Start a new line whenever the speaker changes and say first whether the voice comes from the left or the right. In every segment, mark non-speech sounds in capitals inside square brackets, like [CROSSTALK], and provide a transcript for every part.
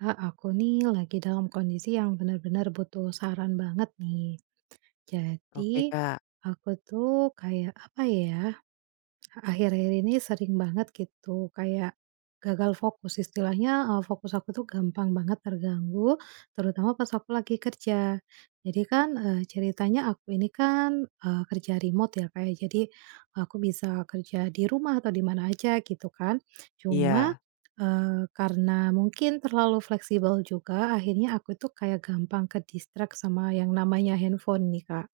right: Kak, aku nih lagi dalam kondisi yang benar-benar butuh saran banget nih. Jadi,
left: Oke, Kak.
right: aku tuh kayak apa ya? Akhir-akhir ini sering banget gitu, kayak gagal fokus istilahnya, fokus aku tuh gampang banget terganggu, terutama pas aku lagi kerja. Jadi kan, ceritanya aku ini kan, kerja remote ya, kayak jadi aku bisa kerja di rumah atau di mana aja gitu kan. Cuma,
left: Iya.
right: karena mungkin terlalu fleksibel juga, akhirnya aku tuh kayak gampang ke-distract sama yang namanya handphone nih, Kak.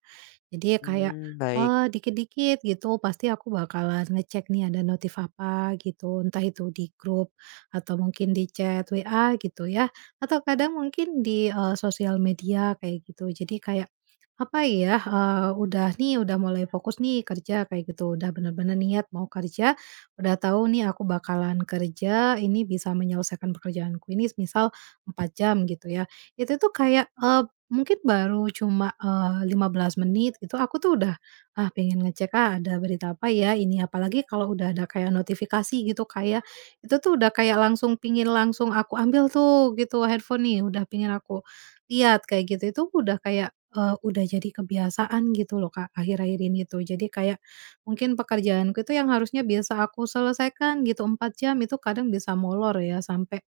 right: Jadi kayak
left: Hmm, baik.
right: Dikit-dikit gitu pasti aku bakalan ngecek nih ada notif apa gitu, entah itu di grup atau mungkin di chat WA gitu ya, atau kadang mungkin di, sosial media kayak gitu. Jadi kayak, apa ya, udah nih udah mulai fokus nih kerja kayak gitu, udah bener-bener niat mau kerja, udah tahu nih aku bakalan kerja, ini bisa menyelesaikan pekerjaanku ini misal 4 jam gitu ya. Itu tuh kayak, mungkin baru cuma, 15 menit gitu, aku tuh udah ah, pengen ngecek, ah, ada berita apa ya ini, apalagi kalau udah ada kayak notifikasi gitu, kayak itu tuh udah kayak langsung pingin langsung aku ambil tuh gitu handphone nih, udah pingin aku lihat kayak gitu. Itu udah kayak, udah jadi kebiasaan gitu loh, Kak, akhir-akhir ini tuh. Jadi kayak mungkin pekerjaanku itu yang harusnya biasa aku selesaikan gitu 4 jam, itu kadang bisa molor ya sampai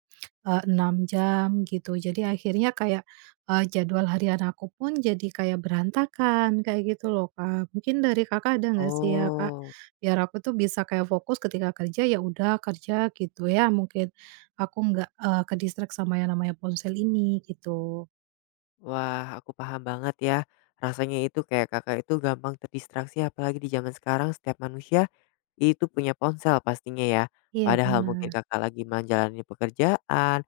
right: 6 jam gitu. Jadi akhirnya kayak, jadwal harian aku pun jadi kayak berantakan, kayak gitu loh, Kak. Mungkin dari Kakak ada nggak sih ya, Kak?
left: Oh.
right: Biar aku tuh bisa kayak fokus ketika kerja, ya udah kerja gitu ya, mungkin aku nggak, ke-distract sama yang namanya ponsel ini gitu.
left: Wah, aku paham banget ya. Rasanya itu kayak Kakak itu gampang terdistraksi apalagi di zaman sekarang setiap manusia itu punya ponsel pastinya ya.
right: Iya
left: Padahal mungkin
right: benar,
left: Kakak lagi menjalani pekerjaan,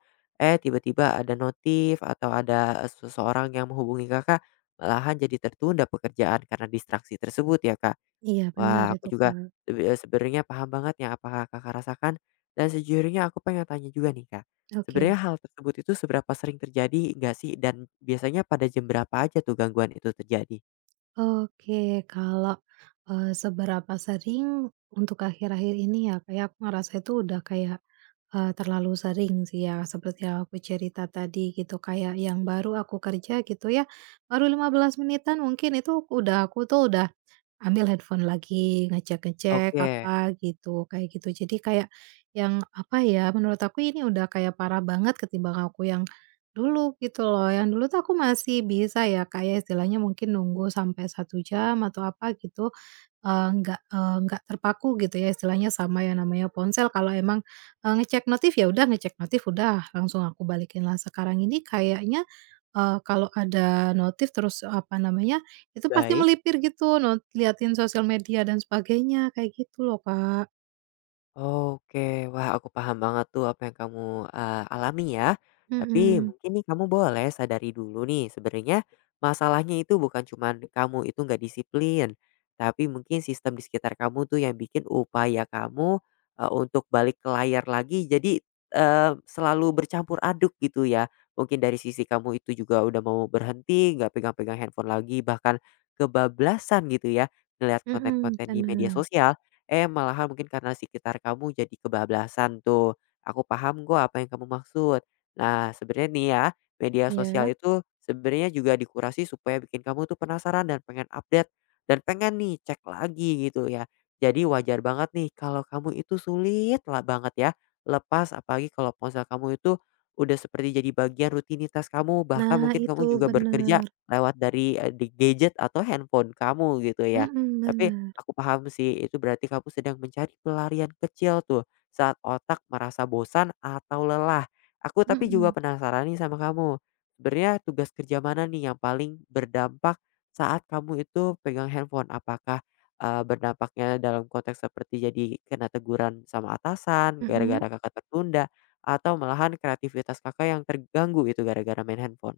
left: tiba-tiba ada notif atau ada, seseorang yang menghubungi Kakak, malahan jadi tertunda pekerjaan karena distraksi tersebut ya, Kak.
right: iya benar
left: Wah, aku
right: itu,
left: juga
right: Kak.
left: sebenarnya paham banget ya apa Kakak rasakan, dan sejujurnya aku pengen tanya juga nih, Kak. Sebenarnya
right: Oke.
left: hal tersebut itu seberapa sering terjadi nggak sih? Dan biasanya pada jam berapa aja tuh gangguan itu terjadi?
right: Oke, kalau, seberapa sering untuk akhir-akhir ini ya, kayak aku ngerasa itu udah kayak, terlalu sering sih ya, seperti yang aku cerita tadi gitu, kayak yang baru aku kerja gitu ya, baru 15 menitan mungkin itu udah aku tuh udah ambil handphone lagi, ngecek-ngecek
left: Oke,
right: apa gitu, kayak gitu. Jadi kayak yang, apa ya, menurut aku ini udah kayak parah banget ketimbang aku yang dulu gitu loh. Yang dulu tuh aku masih bisa ya, kayak istilahnya mungkin nunggu sampai 1 jam atau apa gitu, nggak terpaku gitu ya istilahnya sama yang namanya ponsel. Kalau emang, ngecek notif, ya udah ngecek notif, udah langsung aku balikin. Lah sekarang ini kayaknya, kalau ada notif terus, apa namanya itu pasti
left: baik.
right: melipir gitu, not liatin sosial media dan sebagainya, kayak gitu loh, Kak.
left: Oke, wah aku paham banget tuh apa yang kamu alami ya. Tapi
right: Mhm,
left: mungkin nih kamu boleh sadari dulu nih sebenarnya masalahnya itu bukan cuman kamu itu nggak disiplin, tapi mungkin sistem di sekitar kamu tuh yang bikin upaya kamu, untuk balik ke layar lagi jadi, selalu bercampur aduk gitu ya. Mungkin dari sisi kamu itu juga udah mau berhenti, nggak pegang-pegang handphone lagi, bahkan kebablasan gitu ya ngelihat
right: mhm,
left: konten-konten di media
right: bener,
left: sosial. Eh, malahan mungkin karena sekitar kamu jadi kebablasan tuh. Aku paham kok apa yang kamu maksud. Nah, sebenarnya nih ya, media sosial
right: iya.
left: itu sebenarnya juga dikurasi supaya bikin kamu tuh penasaran dan pengen update dan pengen nih cek lagi gitu ya. Jadi wajar banget nih kalau kamu itu sulit lah banget ya lepas apalagi kalau ponsel kamu itu udah seperti jadi bagian rutinitas kamu bahkan
right: Nah
left: mungkin
right: itu,
left: kamu juga bekerja lewat dari di gadget atau handphone kamu gitu ya. Tapi
right: bener,
left: aku paham sih, itu berarti kamu sedang mencari pelarian kecil tuh saat otak merasa bosan atau lelah. Aku tapi juga
right: mhm,
left: penasaran nih sama kamu. Sebenarnya tugas kerja mana nih yang paling berdampak saat kamu itu pegang handphone? Apakah berdampaknya dalam konteks seperti jadi kena teguran sama atasan
right: mhm?
left: gara-gara kakak tertunda atau malahan kreativitas kakak yang terganggu itu gara-gara main handphone?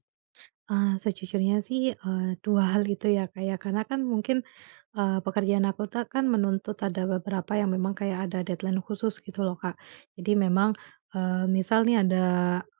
right: Sejujurnya sih, 2 hal itu ya, kayak karena kan mungkin, pekerjaan aku tuh kan menuntut ada beberapa yang memang kayak ada deadline khusus gitu loh, Kak. Jadi memang, misal nih ada,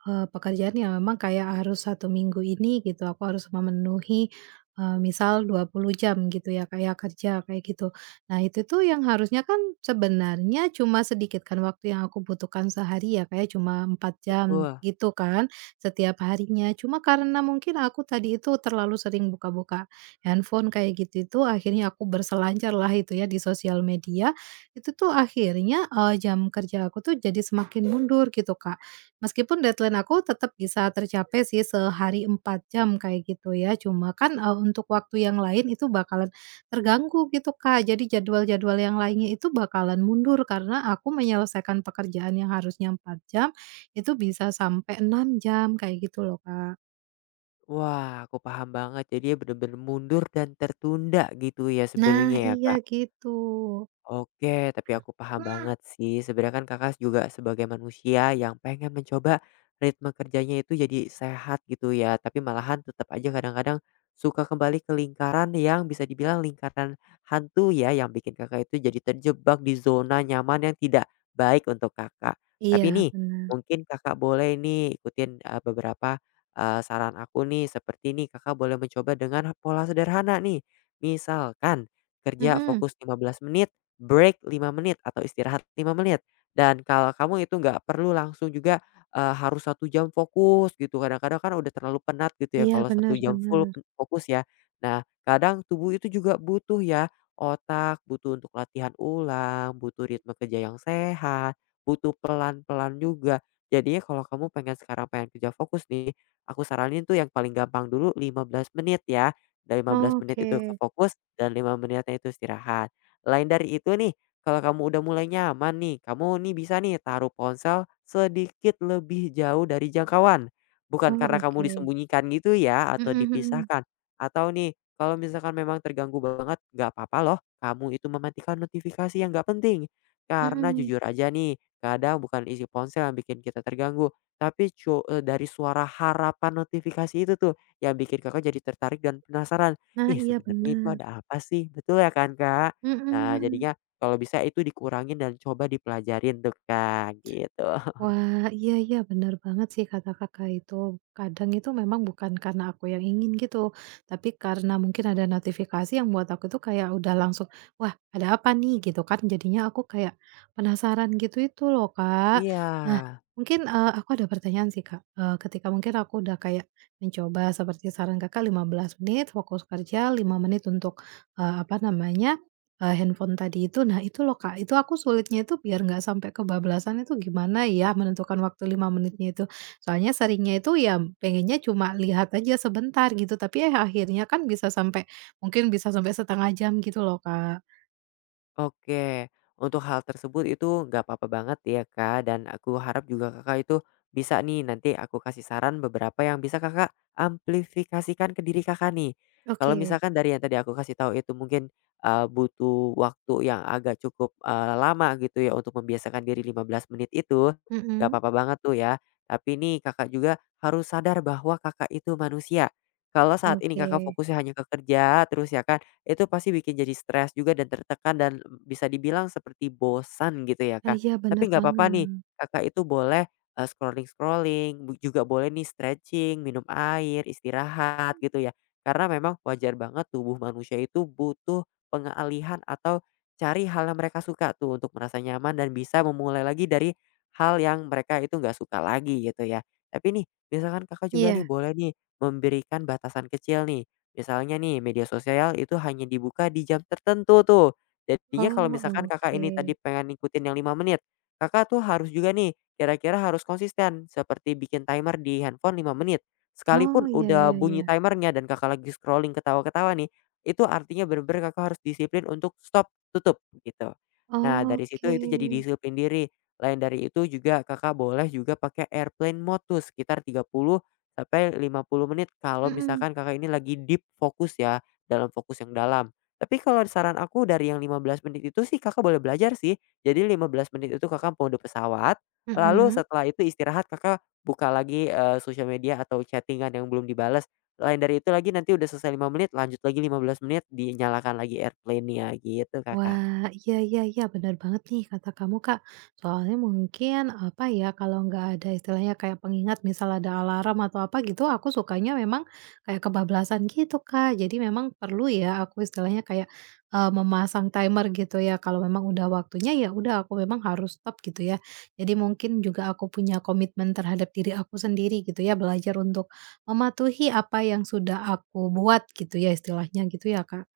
right: pekerjaan yang memang kayak harus 1 minggu ini gitu, aku harus memenuhi, misal 20 jam gitu ya, kayak kerja kayak gitu. Nah itu tuh yang harusnya kan sebenarnya cuma sedikit kan waktu yang aku butuhkan sehari ya, kayak cuma 4 jam
left: Betul.
right: gitu kan setiap harinya. Cuma karena mungkin aku tadi itu terlalu sering buka-buka handphone kayak gitu itu akhirnya aku berselancar lah itu ya di sosial media. Itu tuh akhirnya, jam kerja aku tuh jadi semakin mundur gitu, Kak. Meskipun deadline aku tetap bisa tercapai sih sehari 4 jam kayak gitu ya, cuma kan, untuk waktu yang lain itu bakalan terganggu gitu, Kak. Jadi jadwal-jadwal yang lainnya itu bakalan mundur karena aku menyelesaikan pekerjaan yang harusnya 4 jam itu bisa sampai 6 jam kayak gitu loh, Kak.
left: Wah, aku paham banget. Jadi ya bener-bener mundur dan tertunda gitu ya
right: Nah,
left: sebenarnya ya,
right: iya
left: Kak.
right: gitu.
left: Oke, tapi aku paham banget sih. Sebenarnya kan Kakak juga sebagai manusia yang pengen mencoba ritme kerjanya itu jadi sehat gitu ya. Tapi malahan tetap aja kadang-kadang suka kembali ke lingkaran yang bisa dibilang lingkaran hantu ya. Yang bikin Kakak itu jadi terjebak di zona nyaman yang tidak baik untuk Kakak. Tapi
right: Iya
left: nih,
right: benar.
left: mungkin Kakak boleh nih ikutin beberapa saran aku nih. Seperti nih Kakak boleh mencoba dengan pola sederhana nih. Misalkan kerja
right: Mhm,
left: fokus 15 menit. Break 5 menit atau istirahat 5 menit. Dan kalau kamu itu nggak perlu langsung juga, harus 1 jam fokus gitu, kadang-kadang kan udah terlalu penat gitu ya
right: iya
left: kalau
right: benar
left: 1 jam full
right: benar.
left: fokus ya. Nah, kadang tubuh itu juga butuh ya, otak butuh untuk latihan ulang, butuh ritme kerja yang sehat, butuh pelan-pelan juga. Jadinya kalau kamu pengen sekarang pengen kerja fokus nih, aku saranin tuh yang paling gampang dulu 15 menit ya. Dan 15 menit
right: Oke,
left: itu ke fokus dan 5 menitnya itu istirahat. Lain dari itu nih, kalau kamu udah mulai nyaman nih, kamu nih bisa nih taruh ponsel sedikit lebih jauh dari jangkauan. Bukan
right: oh
left: karena
right: oke,
left: kamu disembunyikan gitu ya atau
right: mhm mhm,
left: dipisahkan. Atau nih, kalau misalkan memang terganggu banget, nggak apa-apa loh. Kamu itu mematikan notifikasi yang nggak penting. Karena
right: mhm.
left: jujur aja nih, kadang bukan isi ponsel yang bikin kita terganggu. Tapi dari suara harapan notifikasi itu tuh yang bikin kakak jadi tertarik dan penasaran.
right: Nah
left: Ih
right: iya
left: sebenarnya itu
right: benar.
left: ada apa sih? Betul ya kan kak?
right: Mhm
left: Nah,
right: mhm.
left: jadinya kalau bisa itu dikurangin dan coba dipelajarin tuh, Kak, gitu. [LAUGHS]
right: Wah, iya iya benar banget sih kata Kakak itu. Kadang itu memang bukan karena aku yang ingin gitu, tapi karena mungkin ada notifikasi yang buat aku tuh kayak udah langsung, "Wah, ada apa nih?" Gitu kan. Jadinya aku kayak penasaran gitu itu loh, Kak.
left: Iya.
right: Nah, mungkin, aku ada pertanyaan sih, Kak. Ketika mungkin aku udah kayak mencoba seperti saran Kakak 15 menit fokus kerja, 5 menit untuk, apa namanya, handphone tadi itu, nah itu loh Kak, itu aku sulitnya itu biar nggak sampai kebablasan itu gimana ya menentukan waktu 5 menitnya itu. Soalnya seringnya itu ya pengennya cuma lihat aja sebentar gitu, tapi akhirnya kan bisa sampai mungkin bisa sampai setengah jam gitu loh Kak.
left: Oke, untuk hal tersebut itu nggak apa-apa banget ya Kak, dan aku harap juga Kakak itu bisa nih nanti aku kasih saran beberapa yang bisa Kakak amplifikasikan ke diri Kakak nih. Kalau
right: Oke,
left: misalkan dari yang tadi aku kasih tahu itu mungkin butuh waktu yang agak cukup lama gitu ya untuk membiasakan diri 15 menit itu, nggak
right: mhm,
left: apa-apa banget tuh ya. Tapi nih Kakak juga harus sadar bahwa Kakak itu manusia. Kalau saat ini
right: oke.
left: Kakak fokusnya hanya ke kerja, terus ya kan itu pasti bikin jadi stres juga dan tertekan dan bisa dibilang seperti bosan gitu ya
right: Ah,
left: Kak.
right: iya
left: Tapi
right: bener
left: nggak apa-apa nih,
right: banget.
left: Kakak itu boleh, scrolling-scrolling, juga boleh nih stretching, minum air, istirahat gitu ya. Karena memang wajar banget tubuh manusia itu butuh pengalihan atau cari hal yang mereka suka tuh untuk merasa nyaman dan bisa memulai lagi dari hal yang mereka itu nggak suka lagi gitu ya. Tapi nih, misalkan Kakak juga nih
right: Iya,
left: boleh nih memberikan batasan kecil nih. Misalnya nih media sosial itu hanya dibuka di jam tertentu tuh. Jadinya kalau
right: oh
left: misalkan Kakak
right: oke.
left: ini tadi pengen ngikutin yang 5 menit, Kakak tuh harus juga nih kira-kira harus konsisten seperti bikin timer di handphone 5 menit.
right: Oh,
left: Sekalipun
right: iya
left: udah
right: iya iya.
left: bunyi timernya dan Kakak lagi scrolling ketawa-ketawa nih, itu artinya bener-bener Kakak harus disiplin untuk stop, tutup gitu. Nah dari situ itu jadi
right: Oke,
left: disiplin diri. Lain dari itu juga Kakak boleh juga pakai airplane mode tuh sekitar 30 sampai 50 menit kalau
right: mhm,
left: misalkan Kakak ini lagi deep fokus ya, dalam fokus yang dalam. Tapi kalau saran aku dari yang 15 menit itu sih Kakak boleh belajar sih. Jadi 15 menit itu Kakak mode pesawat, lalu
right: mhm.
left: setelah itu istirahat Kakak buka lagi, sosial media atau chattingan yang belum dibales. Lain dari itu lagi nanti udah selesai 5 menit lanjut lagi 15 menit, dinyalakan lagi airplane-nya gitu, Kakak.
right: Wah, iya iya iya, benar banget nih kata kamu, Kak. Soalnya mungkin, apa ya, kalau nggak ada istilahnya kayak pengingat, misal ada alarm atau apa gitu, aku sukanya memang kayak kebablasan gitu, Kak. Jadi memang perlu ya aku istilahnya kayak, memasang timer gitu ya, kalau memang udah waktunya, ya udah aku memang harus stop gitu ya. Jadi mungkin juga aku punya komitmen terhadap diri aku sendiri gitu ya, belajar untuk mematuhi apa yang sudah aku buat gitu ya, istilahnya gitu ya, Kak.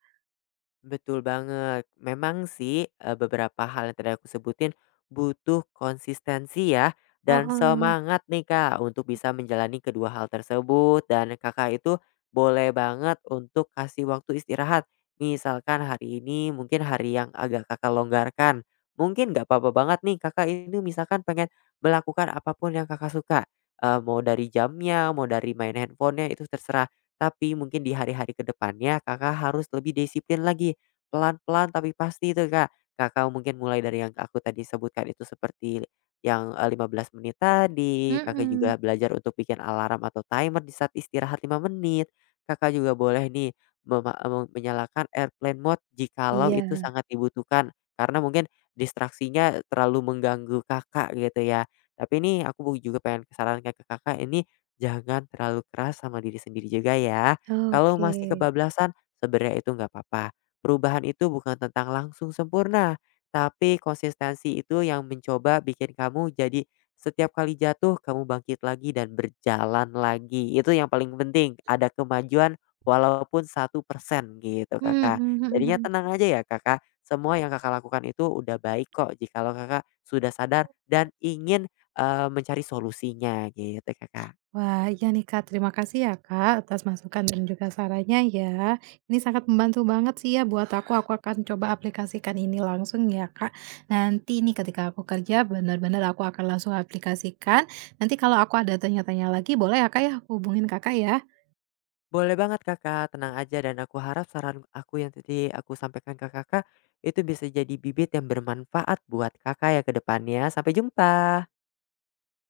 left: Betul banget. Memang sih, beberapa hal yang tadi aku sebutin butuh konsistensi ya dan
right: Heeh,
left: semangat nih, Kak, untuk bisa menjalani kedua hal tersebut dan Kakak itu boleh banget untuk kasih waktu istirahat. Misalkan hari ini mungkin hari yang agak Kakak longgarkan, mungkin nggak apa-apa banget nih Kakak ini misalkan pengen melakukan apapun yang Kakak suka, mau dari jamnya, mau dari main handphonenya itu terserah. Tapi mungkin di hari-hari kedepannya Kakak harus lebih disiplin lagi. Pelan-pelan tapi pasti itu, Kak. Kakak mungkin mulai dari yang aku tadi sebutkan itu seperti yang, 15 menit tadi, Kakak
right: mhm.
left: juga belajar untuk bikin alarm atau timer di saat istirahat 5 menit. Kakak juga boleh nih menyalakan airplane mode jikalau itu
right: Iya,
left: sangat dibutuhkan, karena mungkin distraksinya terlalu mengganggu Kakak gitu ya. Tapi ini aku juga pengen sarankan ke Kakak ini jangan terlalu keras sama diri sendiri juga ya. Kalau masih
right: oke.
left: kebablasan, sebenarnya itu nggak apa-apa. Perubahan itu bukan tentang langsung sempurna, tapi konsistensi itu yang mencoba bikin kamu jadi setiap kali jatuh kamu bangkit lagi dan berjalan lagi. Itu yang paling penting, ada kemajuan walaupun 1% gitu
right: Hmm, mhm
left: Kakak.
right: mhm
left: Jadinya
right: mhm.
left: tenang aja ya Kakak, semua yang Kakak lakukan itu udah baik kok jikalau Kakak sudah sadar dan ingin, mencari solusinya gitu Kakak.
right: Wah, iya nih Kak, terima kasih ya Kak, atas masukan dan juga sarannya ya. Ini sangat membantu banget sih ya buat aku akan coba aplikasikan ini langsung ya Kak. Nanti nih ketika aku kerja benar-benar aku akan langsung aplikasikan, nanti kalau aku ada tanya-tanya lagi boleh ya Kak ya, hubungin Kakak ya?
left: Boleh banget Kakak, tenang aja dan aku harap saran aku yang tadi aku sampaikan ke Kakak, itu bisa jadi bibit yang bermanfaat buat Kakak ya ke depannya. Sampai jumpa.